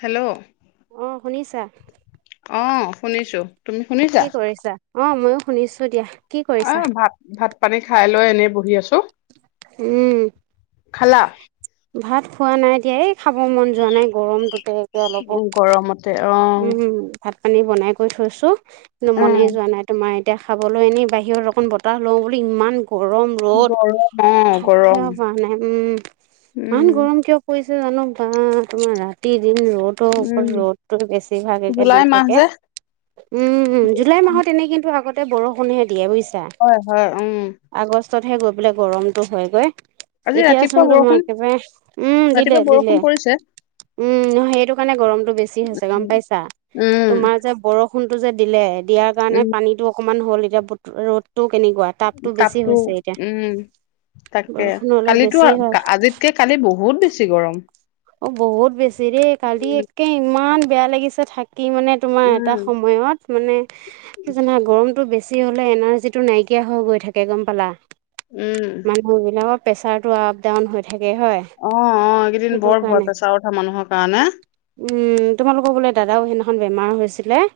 Hello? অ শুনিছা? অ শুনিছো। তুমি শুনিছা? কি কৰিছা? অ ময়ো শুনিছো দিয়া। কি কৰিছা অ' ভাত, ভাত পানী খাই লৈ এনেই বহি আছো। উম। খালা? ভাত খোৱা নাই দিয়া, এই খাব মন যোৱা নাই গৰমটোতে। একে অলপো উম, গৰমত। উম, ভাত পানী বনাই কৈ থৈছো, কিন্তু মনে উম যোৱা নাই তোমাৰ এতিয়া খাবলৈ, এনে বাহিৰৰ অকণ বতাহ লওঁ বুলি ইমান গৰম, ৰ'দ গৰম অ থাকিব গৰম পৰা নাই, উম, ইমান উম গৰম কিয় পৰিছে জানো বা তোমাৰ ৰাতি দিন ৰ'দৰ ওপৰত উম ৰ'দ। বেছি ভাগেকে দি জুলাই মাহ থাকে। যে উম, জুলাই মাহত এনেই কিন্তু আগতে বৰষুণহে দিয়ে বুইছা? হয়, হয়, উম। আগষ্টতহে গৈ পেলাই গৰমটো হয়গৈ। আজি এতিয়া ৰাতিপুৱা চোন তোমাৰ বৰষুণ একেবাৰে উম, দিলে, ৰাতিপুৱা বৰষুণ দিলে। পৰিছে উম, নহয় সেইটো কাৰণে গৰমতটো বেছি হৈছে গম পাইছা? উম তোমাৰ যে বৰ ষুণটো যে দিলে, দিয়াৰ উম কাৰণে পানীতটো অকণমান হ'ল এতিয়া বুট ৰ'দটো কেনেকুৱা? তাপটো বেছি কাপো, হৈছে এতিয়া উম, তাকে, বৰষুণ হলে কালিতো বেছি হয় আজিতকে কালি বহুত বেছি গৰম। অ', বহুত বেছি দেই কালি উম একে ইমান বেয়া লাগিছে থাকি মানে তোমাৰ এটা উম সময়ত, মানে, তোমাৰ গৰমটো বেছি বেছি হ'লে এনাৰ্জি টো নাইকিয়া হৈ গৈ থাকে গম পালা? উম। মানুহবিলাকৰ প্ৰেছাৰটো আপ ডাউন হৈ থাকে হয়। অ', অ', এইকেইদিন সেইটো বৰ ভয় কাৰণে পেছাৰ উঠা মানুহৰ কাৰণে। উম, তোমালোকৰ বোলে দাদাও সেইদিনাখন বেমাৰ হৈছিলে?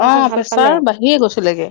তাৰপিছত অ', ভাল পালে প্ৰেছাৰ বহিয়েই গৈছিলেগে।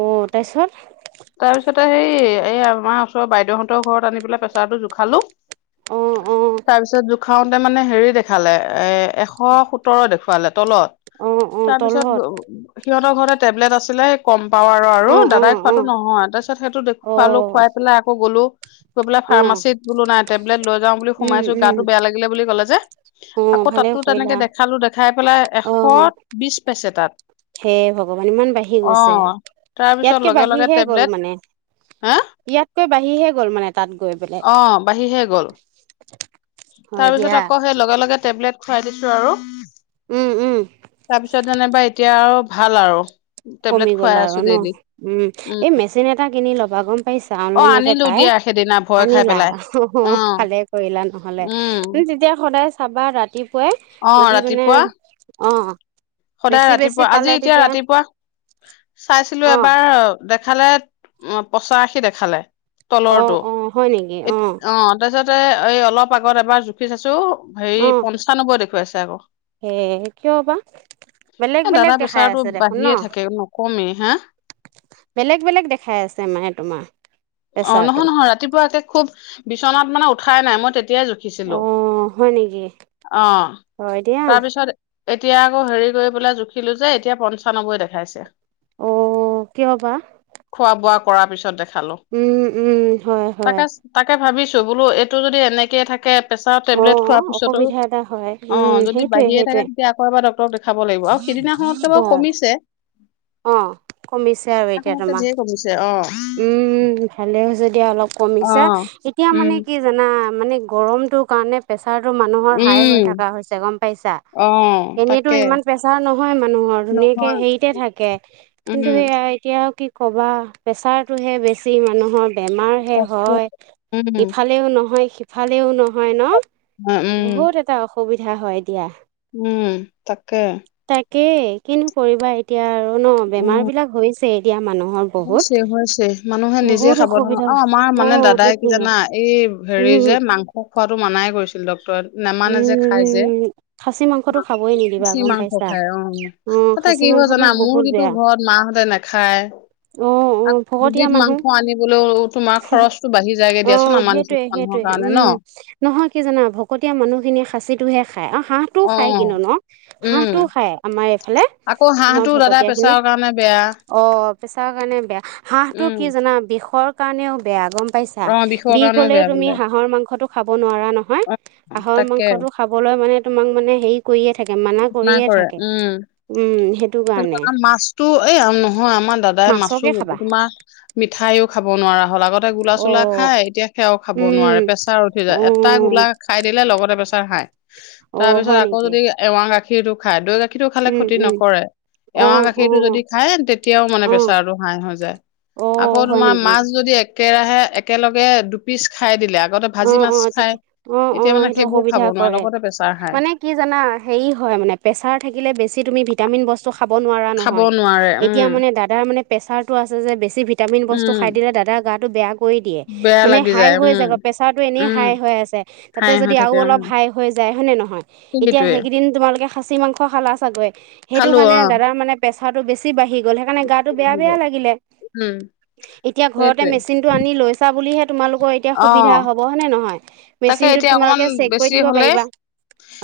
অ', তাৰপিছত? তাৰপিছতে হেৰি এই আমাৰ ওচৰৰ বাইদেউহঁতৰ ঘৰত আনি পেলাই প্ৰেছাৰটো জোখালো অ অ তাৰ পিছত জোখাওত তে মানে হেৰি দেখালে, এ-এশ সোতৰ দেখুৱালে তলত। অ অ তাৰ পিছত তলত সিহঁতৰ ঘৰতে টেবলেট আছিলে কম পাৱাৰ আৰু, অ অ দাদাই খোৱা অ নহয়, তাৰপিছত সেইটো অ দেখুৱালো খোৱাই পেলাই আকৌ গ'লো গৈ পেলাই অ ফাৰ্মাচিতত বোলো নাই টেবলেট লৈ যাওঁ বুলি উম সোমাইছো উম গাটো বেয়া লাগিলে বুলি ক'লে যে। অ আকৌ ভালে তাতো কৰিলা তেনেকে দেখালো, দেখাই পেলাই এশ অ বিছ পাইছে তাত। হে ভগৱান ইমান বাঢ়ি গৈছে, অ', তাৰপিছত ইয়াতকে লগে লগে বাঢ়িহে গ'ল টেবলেট মানে, হা ইয়াতকৈ বাঢ়িহে গ'ল মানে তাত গৈ পেলাই। হয় তাৰ দিয়া পিছত আকৌ সেই লগে লগে টেবলেট খুৱাই দিছো আৰু। উম উম তাৰপিছত যেনিবা এতিয়া আৰু ভাল আৰু। টেবলেট কমি খুৱাই গ'ল আৰু আছো ন? ডেইলি। উম, এই মেচিন এটা কিনি ল'বা, গম পাইছা? অ', অনলাইনতে আনিলো দিয়া পাই। সেইদিনা ভয় খাই আনিলা পেলাই। অ', ভালে কৰিলা নহ'লে, উম, তুমি তেতিয়া সদায় চাবা ৰাতি পুৱাই, অ', যদি মানে ৰাতিপুৱা অ' সদায় বেছি বেছি ৰাতিপুৱা, পালে আজি এতিয়া তেতিয়া ৰাতিপুৱা চাইছিলো অ এবাৰ, দেখালে পচাশী দেখালে। অ', অ'। হয় নেকি অ এত-অ', তাৰপিছতে এই অলপ আগত এবাৰ জুখি চাইছো হেৰি প পঞ্চানবৈ দেখুৱাইছে আকৌ। সেই কিয় বা- বেলেগ এ দাদা বেলেগ দেখাই প্ৰেছাৰটো আছে দেখোন ন? বাঢ়িয়ে থাকে নকমেই হা। বেলেগ বেলেগ দেখাই আছে মানে তোমাৰ- অ', প্ৰেচাৰটো নহয়-নহয় ৰাতিপুৱা একে খুব বিচনাত মানে উঠাই নাই, মই তেতিয়াই অ দেখিছিলো। হয় নেকি অঁ', হয় দিয়া তাৰপিছত- এতিয়া আকৌ হেৰি কৰি পেলাই জুখিলো যে এতিয়া পঞ্চান্নব্বৈ দেখাইছে। অ', -কিয় বা? খোৱা-বোৱা কৰাৰ পিছত দেখালো। উমঁ-উমঁ। তাকে-তাকে ভাবিছো বোলো এইটো যদি এনেকে থাকে- প্ৰেছাৰৰ অ টেবলেট খোৱাৰ পিছতো আৰু, অসুবিধা এটা হয় উম অঁ', যদি সেইটোৱে বাঢ়িয়ে থাকে সেইটোৱে তেতিয়া আকৌ এবাৰ- ডক্তৰক দেখাব লাগিব, আৰু সিদিনাখনতকে বাৰু হয় কমিছে। অ কমিছে সিদিনাখনতকে জিয়ে কমিছে অঁ',। উমঁ, ভালে হৈছে দিয়া অলপ অ কমিছে। এতিয়া মানে উম কি জানা, মানে গৰমটো কাৰণে প্ৰেছাৰটো মানুহৰ হাই হৈ উম থকা হৈছে গম পাইছা। অ এনেইতো তাকে ইমান প্ৰেছাৰ নহয় মানুহৰ ধুনীয়াকে নহয় হেৰিতে থাকে, কিন্তু উম সেয়া- এতিয়া কি ক'বা প্ৰেছাৰটোহে বেছি মানুহৰ। বেমাৰ'হে তাকে হয়। উম ইফালেও নহয়, সিফালেও নহয় ন'। উম বহুত এটা অসুবিধা হয় দিয়া। উমঁ, তাকে। তাকে কিনো কৰিবা এতিয়া আৰু ন' বেমাৰ বিলাক হৈছে এতিয়া মানুহৰ। বহুত হৈছে-হৈছে। মানুহে নিজে বহুত খাব ন' অসুবিধা অঁ', -আমাৰ অ মানে দাদাই কি সেইটোৱে জানা এই হেৰি যে উম মাংস- খোৱাটো মানাই কৰিছিল ডক্তৰে নামানে যে খাই যে। উম খাচী মাংসটো খাবই নিদিবা খাচি গম মাংস পাইছা খাই অঁ',। অ তা'তে খাচী কি হয় মাংসটো জানা মোৰ বহুত বেয়া কিন্ত ঘৰত মাহঁতে ন'- নেখাই। অ অ ভকতীয়া দুবিধ মানুহ মাংস আনিবলৈও তোমাৰ খৰচটো বাঢ়ি যায়গে দিয়াচোন আমাৰ নিচিনা মানুহৰ সেইটোৱে-সেইটোৱে, কাৰণে ন উমঁ। নহয়, কি জানা ভকতীয়া মানুহ খিনিয়ে খাচিটোহে খাই, আৰু হাঁহ- টো অ খাই কিন্তু ন' উম হাঁহটো খাই আমাৰ এইফালে আকৌ তোমাৰ হাঁহটো দাদা ভকতীয়া খিনিয়ে। প্ৰেছাৰৰ কাৰণে বেয়া অ', -প্ৰেছাৰৰ কাৰণে বেয়া। হাঁহটো উম কি জাননা বিষৰ- কাৰণেও বেয়া গম পাইছা, অ বিষৰ বিষ কাৰণেও বেয়া হ'লেও বোলে তুমি হাঁহৰ মাংসটো খাব নোৱাৰা নহয়। অ হাঁহৰ তাকে মাংসটো খাবলৈ মানে তোমাক মানে হেৰি কৰিয়ে থাকে মানা কৰিয়ে কৰে থাকে। উম উমঁ, সেই- সেইটো কথা, মাছতো এই নহয় আমাৰ দাদাই মাছো মাছকে খাবা তোমাৰ- মিঠাইয়ও খাব নোৱাৰা হ'ল। আগ- তে অ গোলা-চোলা খায়, এতিয়া সেয়াও খাব নোৱাৰে উম প্ৰেছাৰ উঠি অ যায় এটা গোলা খাই দিলে লগতে প্ৰেছাৰ হায়। [inaudible] তাৰপিছত আকৌ নেকি যদি এৱা গাখীৰটো খাই দৈ গাখীৰটো খালে উম ক্ষতি উম নকৰে। অ এৱা গাখীৰটো অ যদি খায় তেতিয়াও মানে অ প্ৰেছাৰটো হাই হৈ অ যায়। আকৌ হয় তোমাৰ নেকি মাছ- যদি একেৰাহে একেলগে দু- পিচ খাই দিলে, আগতে অ ভাজি অ মাছ খাই তেতিয়া অ অ এতিয়া মানে সেইটো সেইবোৰ অসুবিধা খাব নোৱাৰে কৰে লগতে প্ৰেছাৰ হাই। মানে কি জানা, হেৰি হয় মানে প্ৰেছাৰ থাকিলে বেছি তুমি ভিটামিন বস্তু- খাব নোৱাৰা খাব নহয়। নোৱাৰে উম এতিয়া মানে দাদাৰ মানে প্ৰেচাৰটো আছে যে বেছি ভি- টামিন বস্তু উম খাই দিলে দাদাৰ গাটো বেয়া কৰি দিয়ে বেয়া মানে লাগি হাই যায়, হৈ উম। যাই গৈ। প্ৰেচাৰটো এনেই উম, হাই হৈ আছে, তা'তে হাই হৈ যদি আৰু থাকে, উম। অলপ হাই হৈ যাই হয় নে নহয়। সেইটোৱে, কিন্ত তোমালোকে খাচী মাংখ খালা চাগৈ খালো সেইটোকাৰণে অ', দাদা মানে- প্ৰেচাৰটো বেছি বাৰি গ'ল সেইকাৰণে গাটো বেয়া-বেয়া লাগিলে। উম, এতিয়া ঘৰতে সেইটোৱে। মেচিন- আনি লৈছা বুলিহে তোমালোকৰ এতিয়াৰ সুবিধা অ', হ'ব হয় নে নহয়। তাকে মেচিনটোত এতিয়া অকমান তোমালোকে চেক কৰি বেছি থাকিব হ'লে পাৰিবা।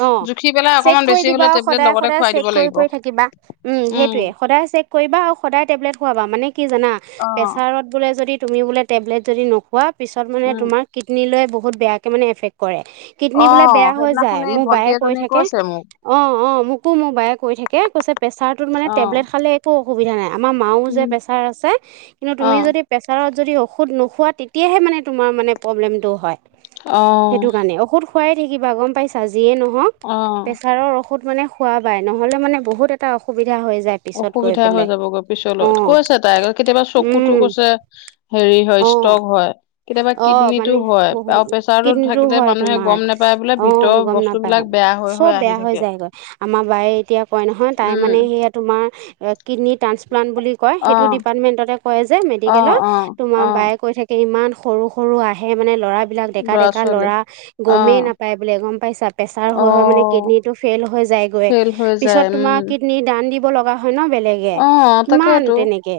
অ', জুখি পেলাই চেক অকমান কৰি বেছি দিবা হ'লে টেবলেট সদায় লগতে সদায় খুৱাই চেক দিব কৰি লাগিব। কৰি থাকিবা উম, সেইটোয়ে সদায় চেক কৰিবা আৰু সদায় টেবলেট খোৱাবা মানে কি জানা, অ', প্ৰেছাৰত বোলে যদি তুমি বোলে টেবলেট যদি নোখোৱা পিছত মানে উম। তোমাৰ কিডনী লৈ বহুত বেয়াকৈ মানে এফেক্ট কৰে। কিডনী বোলে অ', বেয়া হৈ সেইদিনাখন যায় এই মোৰ ভন্টি বায়ে কৈ এজনী থাকে। কৈছে মোক, অহ, অহ, মোকো মোৰ বায়ে কৈ থাকে, কৈছে প্ৰেচাৰটোত মানে অ', টেবলেট খালে একো অসুবিধা নাই আমাৰ মাও যে, উম, প্ৰেছাৰ আছে কিন্তু তুমি অ', যদি প্ৰেছাৰত যদি ঔষধ নোখোৱা তেতিয়াহে মানে তোমাৰ মানে প্ৰব্লেমটো হয়। সেইটো অ', কাৰণে ঔষধ খোৱাই থাকিবা গ'ম পাইছা, যিয়ে নহওক অ'। প্ৰেছাৰৰ ঔষধ মানে খোৱা বাই নহ'লে মানে বহুত এটা অসুবিধা হৈ যায়। পিছত গৈ অসুবিধা হৈ পেলাই যাবগৈ পিছলৈ, অঁ কৈছে তাই কেতিয়াবা চকুতো কৈছে। হেৰি হয় অঁ ষ্ট্ৰক হয়, কেতিয়াবা অ কিডনী টো মানে হয়, আৰু প্ৰেচাৰতো থাকিলে মানুহে গ'ম নেপায়। অহ, গ'ম নাপায় চব আহি বেয়া হৈ থাকে যায়গৈ, আমাৰ বায়ে এতিয়া কয় নহয় তাই মানে উম সেইয়াত তোমাৰ কিডনী ট্ৰাসপ্লাণ্ট বুলি কয়, অ সেইটো ডিপাৰ্টমেণ্টতে কৰে যে অ মেডিকেলত। অ তোমাৰ অ বায়ে কৈ থাকে ইমান সৰু সৰু আহে মানে ল'ৰাবিলাক ডেকা ডেকা ল'ৰা। অ গ'মেই নাপায় বোলে গ'ম পাইছা, প্ৰেছাৰ অ হৈ হৈ মানে কিডনী টো ফেইল হৈ যায়গৈ। ফেইল হৈ যায় পিছত উম তোমাৰ কিডনী দান দিব লগা হয় ন' বেলেগে। অ কিমান তাকেইতো তেনেকে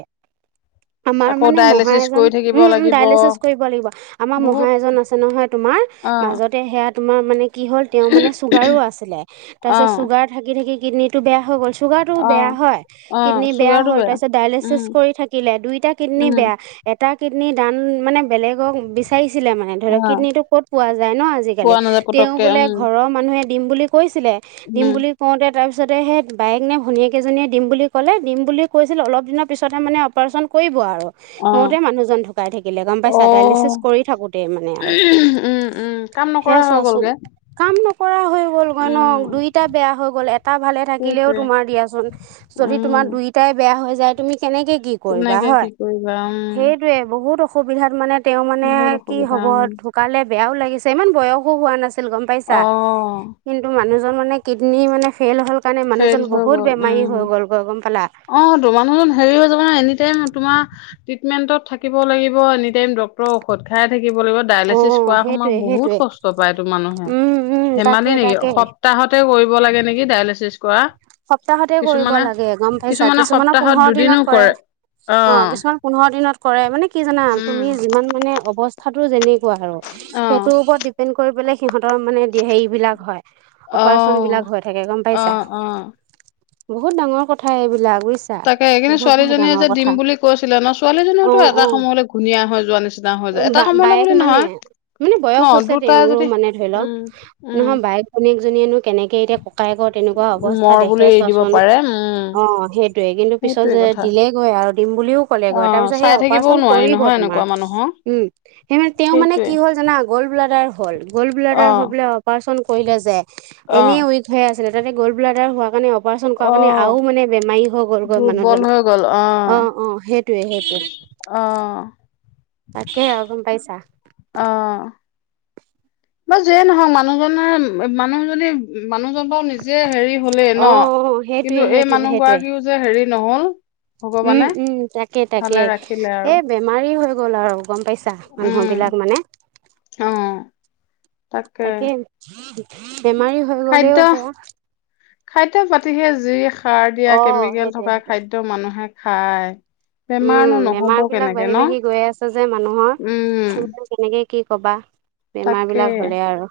আমাৰ আকৌ মানে মহা ডায়েলিচিছ এজন কৰি থাকিব উম, উম, লাগিব ডাইলেচেছ কৰিব লাগিব আমাৰ মহা বহুত এজন আছে নহয় তোমাৰ। অ মাজতে সেয়াত তোমাৰ মানে কি হ'ল তেওঁ মানে চুগাৰো আছিলে, অ তাৰপিছত চুগাৰ থাকি থাকি কিডনীটো বেয়া হৈ গ'ল। চুগাৰ টো অ বেয়া হয়, অ কিডনী বেয়া চুগাৰটো হ'ল তাৰপিছত ডায়লিচিছ উম কৰি থাকিলে দুইটা কিডনী উম বেয়া। এটা কিডনী দান মানে বেলেগক বিচাৰিছিলে মানে ধৰি ল' অ কিডনীটো ক'ত পোৱা যায় ন' আজিকালি পোৱা নাযায় তেওঁ পতককে বোলে উম ঘৰৰ মানুহে দিম বুলি কৈছিলে, দিম উম বুলি কওঁতে তাৰপিছতে সেই বায়েক নে ভনীয়েকেইজনীয়ে দিম বুলি ক'লে দিম বুলি কৈছিল অলপ দিনৰ পিছতহে মানে অপাৰেচন কৰিব আৰু। অ কৰোঁতেই মানুহজন ঢুকাই থাকিলে গ'ম অ পাইছা, ডাইলিচিছ কৰি থাকোতেই মানে আৰু। উম উম কাম সেয়া নকৰা হৈ চোৱাচোন গ'লগে। কাম নকৰা হৈ ন' উম দুইটা বেয়া হৈ গ'ল, এটা ভালে থাকিলেও সেইটোৱে তোমাৰ দিয়াচোন যদি উম তোমাৰ দুই দুইটাই বেয়া হৈ যায় তুমি কেনেকে কি কৰিবা কেনেকে কি হয়। কৰিবা উম। সেইটোয়ে বহুত অসুবিধাত মানে তেওঁ মানে বহুত কি অসুবিধা হ'ব। উম ঢুকালে বেয়াও লাগিছে ইমান বয়সো হোৱা নাছিল গ'ম পাইছা! অ কিন্তু মানুহজন মানে কিডনী মানে ফেইল হ'ল কাৰণে ফেইল মানুহজন হৈ বহুত গ'ল বেমাৰী উম হৈ গ'ল গৈ গ'ম পালা! অ', তো মানুহজন হেৰি হৈ যাব ন' এনি টাইম তোমাৰ ট্ৰিটমেন্টত থাকিব লাগিব, এনিটাইম ডক্টৰৰ ঔষধ খাই থাকিব লাগিব। অ ডায়লেচিছ কৰা সেইটোৱে সময়ত বহুত সেইটোৱে কষ্ট পায় টো মানুহে, উম উম তাকে ধেমালি নেকি তাকে সপ সপ্তাহতে কৰিব লাগে নেকি ডায়েলেচিছ কৰা? সপ্তাহতে কৰিব কিছুমানে লাগে গ'ম পাইছা, কিছুমানে কিছুমানৰ সপ্তাহত পোন্ধৰ দুদিনো দিনত কৰে অ', কিছুমান পোন্ধৰ দিনত কৰে মানে কি জানা উম। তুমি যিমান মানে অৱস্থাতো যেনে কোৱা আৰু অ', সেইটোৰ ওপৰত ডিপেণ্ড কৰি পেলাই সিহঁতৰ মানে হেৰিবিলাক হয়। অপাৰেচন অ', বিলাক হৈ থাকে গ'ম পাইছা? অ', অ'। বহুত ডাঙৰ কথা এইবিলাক বুজিছা। তাকে কিন্ত বহুত বহুত ছোৱালীজনীয়ে ডাঙৰ যে দিম কথা বুলি কৈছিলে ন' ছোৱালীজনীওতো এটা সময়লৈ ঘূনীয়া হৈ যোৱা নিছিনা। বা-বায়েক মানে, মানে ন বয়স হৈছে দুটাই তেওঁৰো যদি মানে ধৰি লওঁক, উম, উম, নহয় বায়েক ভনীয়েক জনীয়েনো কেনেকে এতিয়া ককায়েকৰ তেনেকুৱা অৱস্থা মৰ দেখে বুলি এৰি দিব চোৱাচোন। পাৰে উম। অহ, সেই সেইটোৱে কিন্তু পিছত সেইটোৱে যে কথা দিলেগৈ আৰু দিম বুলিও ক'লেগৈ, অ', তাৰপিছত সেই চাই থাকিবও অপাৰেচন নোৱাৰি কৰিব নহয় তোমাৰ। এনেকুৱা মানুহক উম, সেই তেওঁ মানে সেইটোৱে। কি হ'ল জানা! গ'ল্ড ব্লাডাৰ হ'ল। গ'ল্ড ব্লাডাৰ হৈ অ', বোলে অপাৰচন কৰিলে যে এনেই অ', উইক হৈ আছিলে তাতে গ'ল্ ব্লডাৰ হোৱাৰ কাৰণে অপাৰচন কৰা কাৰণে অ', আৰু মানে বেমাৰী হৈ গ'ল গৈ দুৰ্বল মানুহজন। হৈ গ'ল অহ', অহ' সেইটোৱে সেইটোৱে। অহ। তাকে আৰু গম পাইচা। অহ। বা যিয়ে নহওঁক মানুহজনৰ-মানুহজনী মানুহজন বাৰু নিজে হেৰি হলেই অ ন' অ সেইটোৱে কিন্তু এই সেইটোৱে মানুহ সেইটোৱে গৰাকীও যে হেৰি নহ'ল ভগৱানে উম', উম' তাকে ভালে তাকে। ৰাখিলে আৰু এই বেমাৰী হৈ গ'ল আৰু। গম পাইছা উম মানুহবিলাক মানে, অ তাকে। বেমাৰী হৈ খাদ্য গ'লেও বহুত খাদ্য পাতিহে যি সাৰ দিয়া, অ কেমিকেল সেইটোৱে থকা সেইটোৱে খাদ্য মানুহে খায়। বেমাৰনো উম, নহব বেমাৰবিলাক কেনেকে ন বাঢ়ি-বাঢ়ি গৈ আছে যে মানুহৰ। উম কেনেকে কি কবা তাকে বেমাৰবিলাক হ'লে আৰু।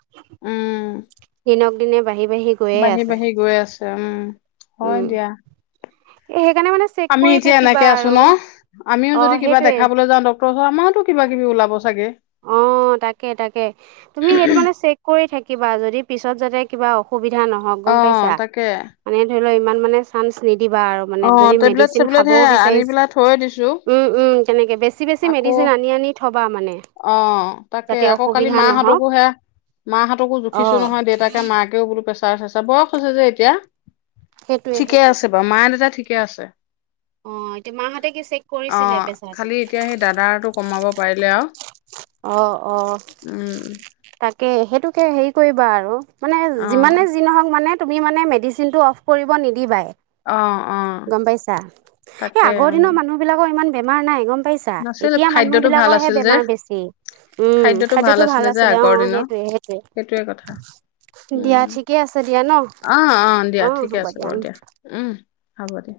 দিনক দিনে বাঢ়ি-বাঢ়ি বাঢ়ি-বাঢ়ি গৈ আছে উম, হয় উম দিয়া। এ সেইকাৰণে মানে চেক আমি কৰি এতিয়া থাকিবা এনেকে আছো আৰু ন'। আমিও অ যদি কিবা সেইটোৱে দেখাবলৈ যাওঁ ডক্তৰৰ ওচৰত, আমাৰতো কিবা-কিবি ওলাব চাগে। অহ, তাকে-তাকে, তুমি সেইটো কাৰণে চেক কৰি থাকিবা যদি পিছত যাতে কিবা অসুবিধা নহওকঁ, অ গম পাইছা। তাকে মানে ধৰিলোও ইমান মানে চান্স নিদিবা আৰু। অ মানে যদি টেবলেট মেডিচিন চেবলেট সে খাবও আনি বিচাৰিছে। পেলাই থৈ দিছো উম', উম'। তেনেকে বেছি-বেছি মেডিচিন আনি-আনি থ'বা মানে। অহ। তাকে যাতে আকৌ কালি অসুবিধা নহওক মাহঁতকো সেয়া, মাহঁতকো অ জুখিছো নহয়, দেউতাকে মাকেও বোলো পেচা বয়স হৈছে যে এতিয়া, সেইটোৱে ঠিকে সেইটোৱে আছে বাৰু মা-দেউতা ঠিকে আছে। অহ, এতিয়া মাহঁতে কি চেক অ কৰিছিলে প্ৰেচাৰটো? খালি এতিয়া সেই দাদাৰটো কমাব পাৰিলে আৰু। অহ', অহ'। উম। তাকে সেইটোকে হেৰি কৰিবা আৰু মানে অ যিমানে যি নহওঁক মানে তুমি মানে মেডিচিনটো অফ কৰিব নিদিবাই। অহ', অহ'। গম পাইছা। এই আগৰ দিনৰ মানুহবিলাকৰ ইমান বেমাৰ নাই গম পাইছা। নাছিল এতিয়া খাদ্যটো ভাল মানুহবিলাকৰ হে আছিল যে বেমাৰ বেছি, উম খাদ্যটো খাদ্যতো ভাল যে আছিলে অহ', আগৰ অহ' দিনৰ সেইটোৱে সেই সেইটোৱে কথা। উম', ঠিকে আছে দিয়া ন অহ', অহ' দিয়া অ হ'ব ঠিকে আছে বাৰু উম দিয়া। উম, হ'ব দিয়া।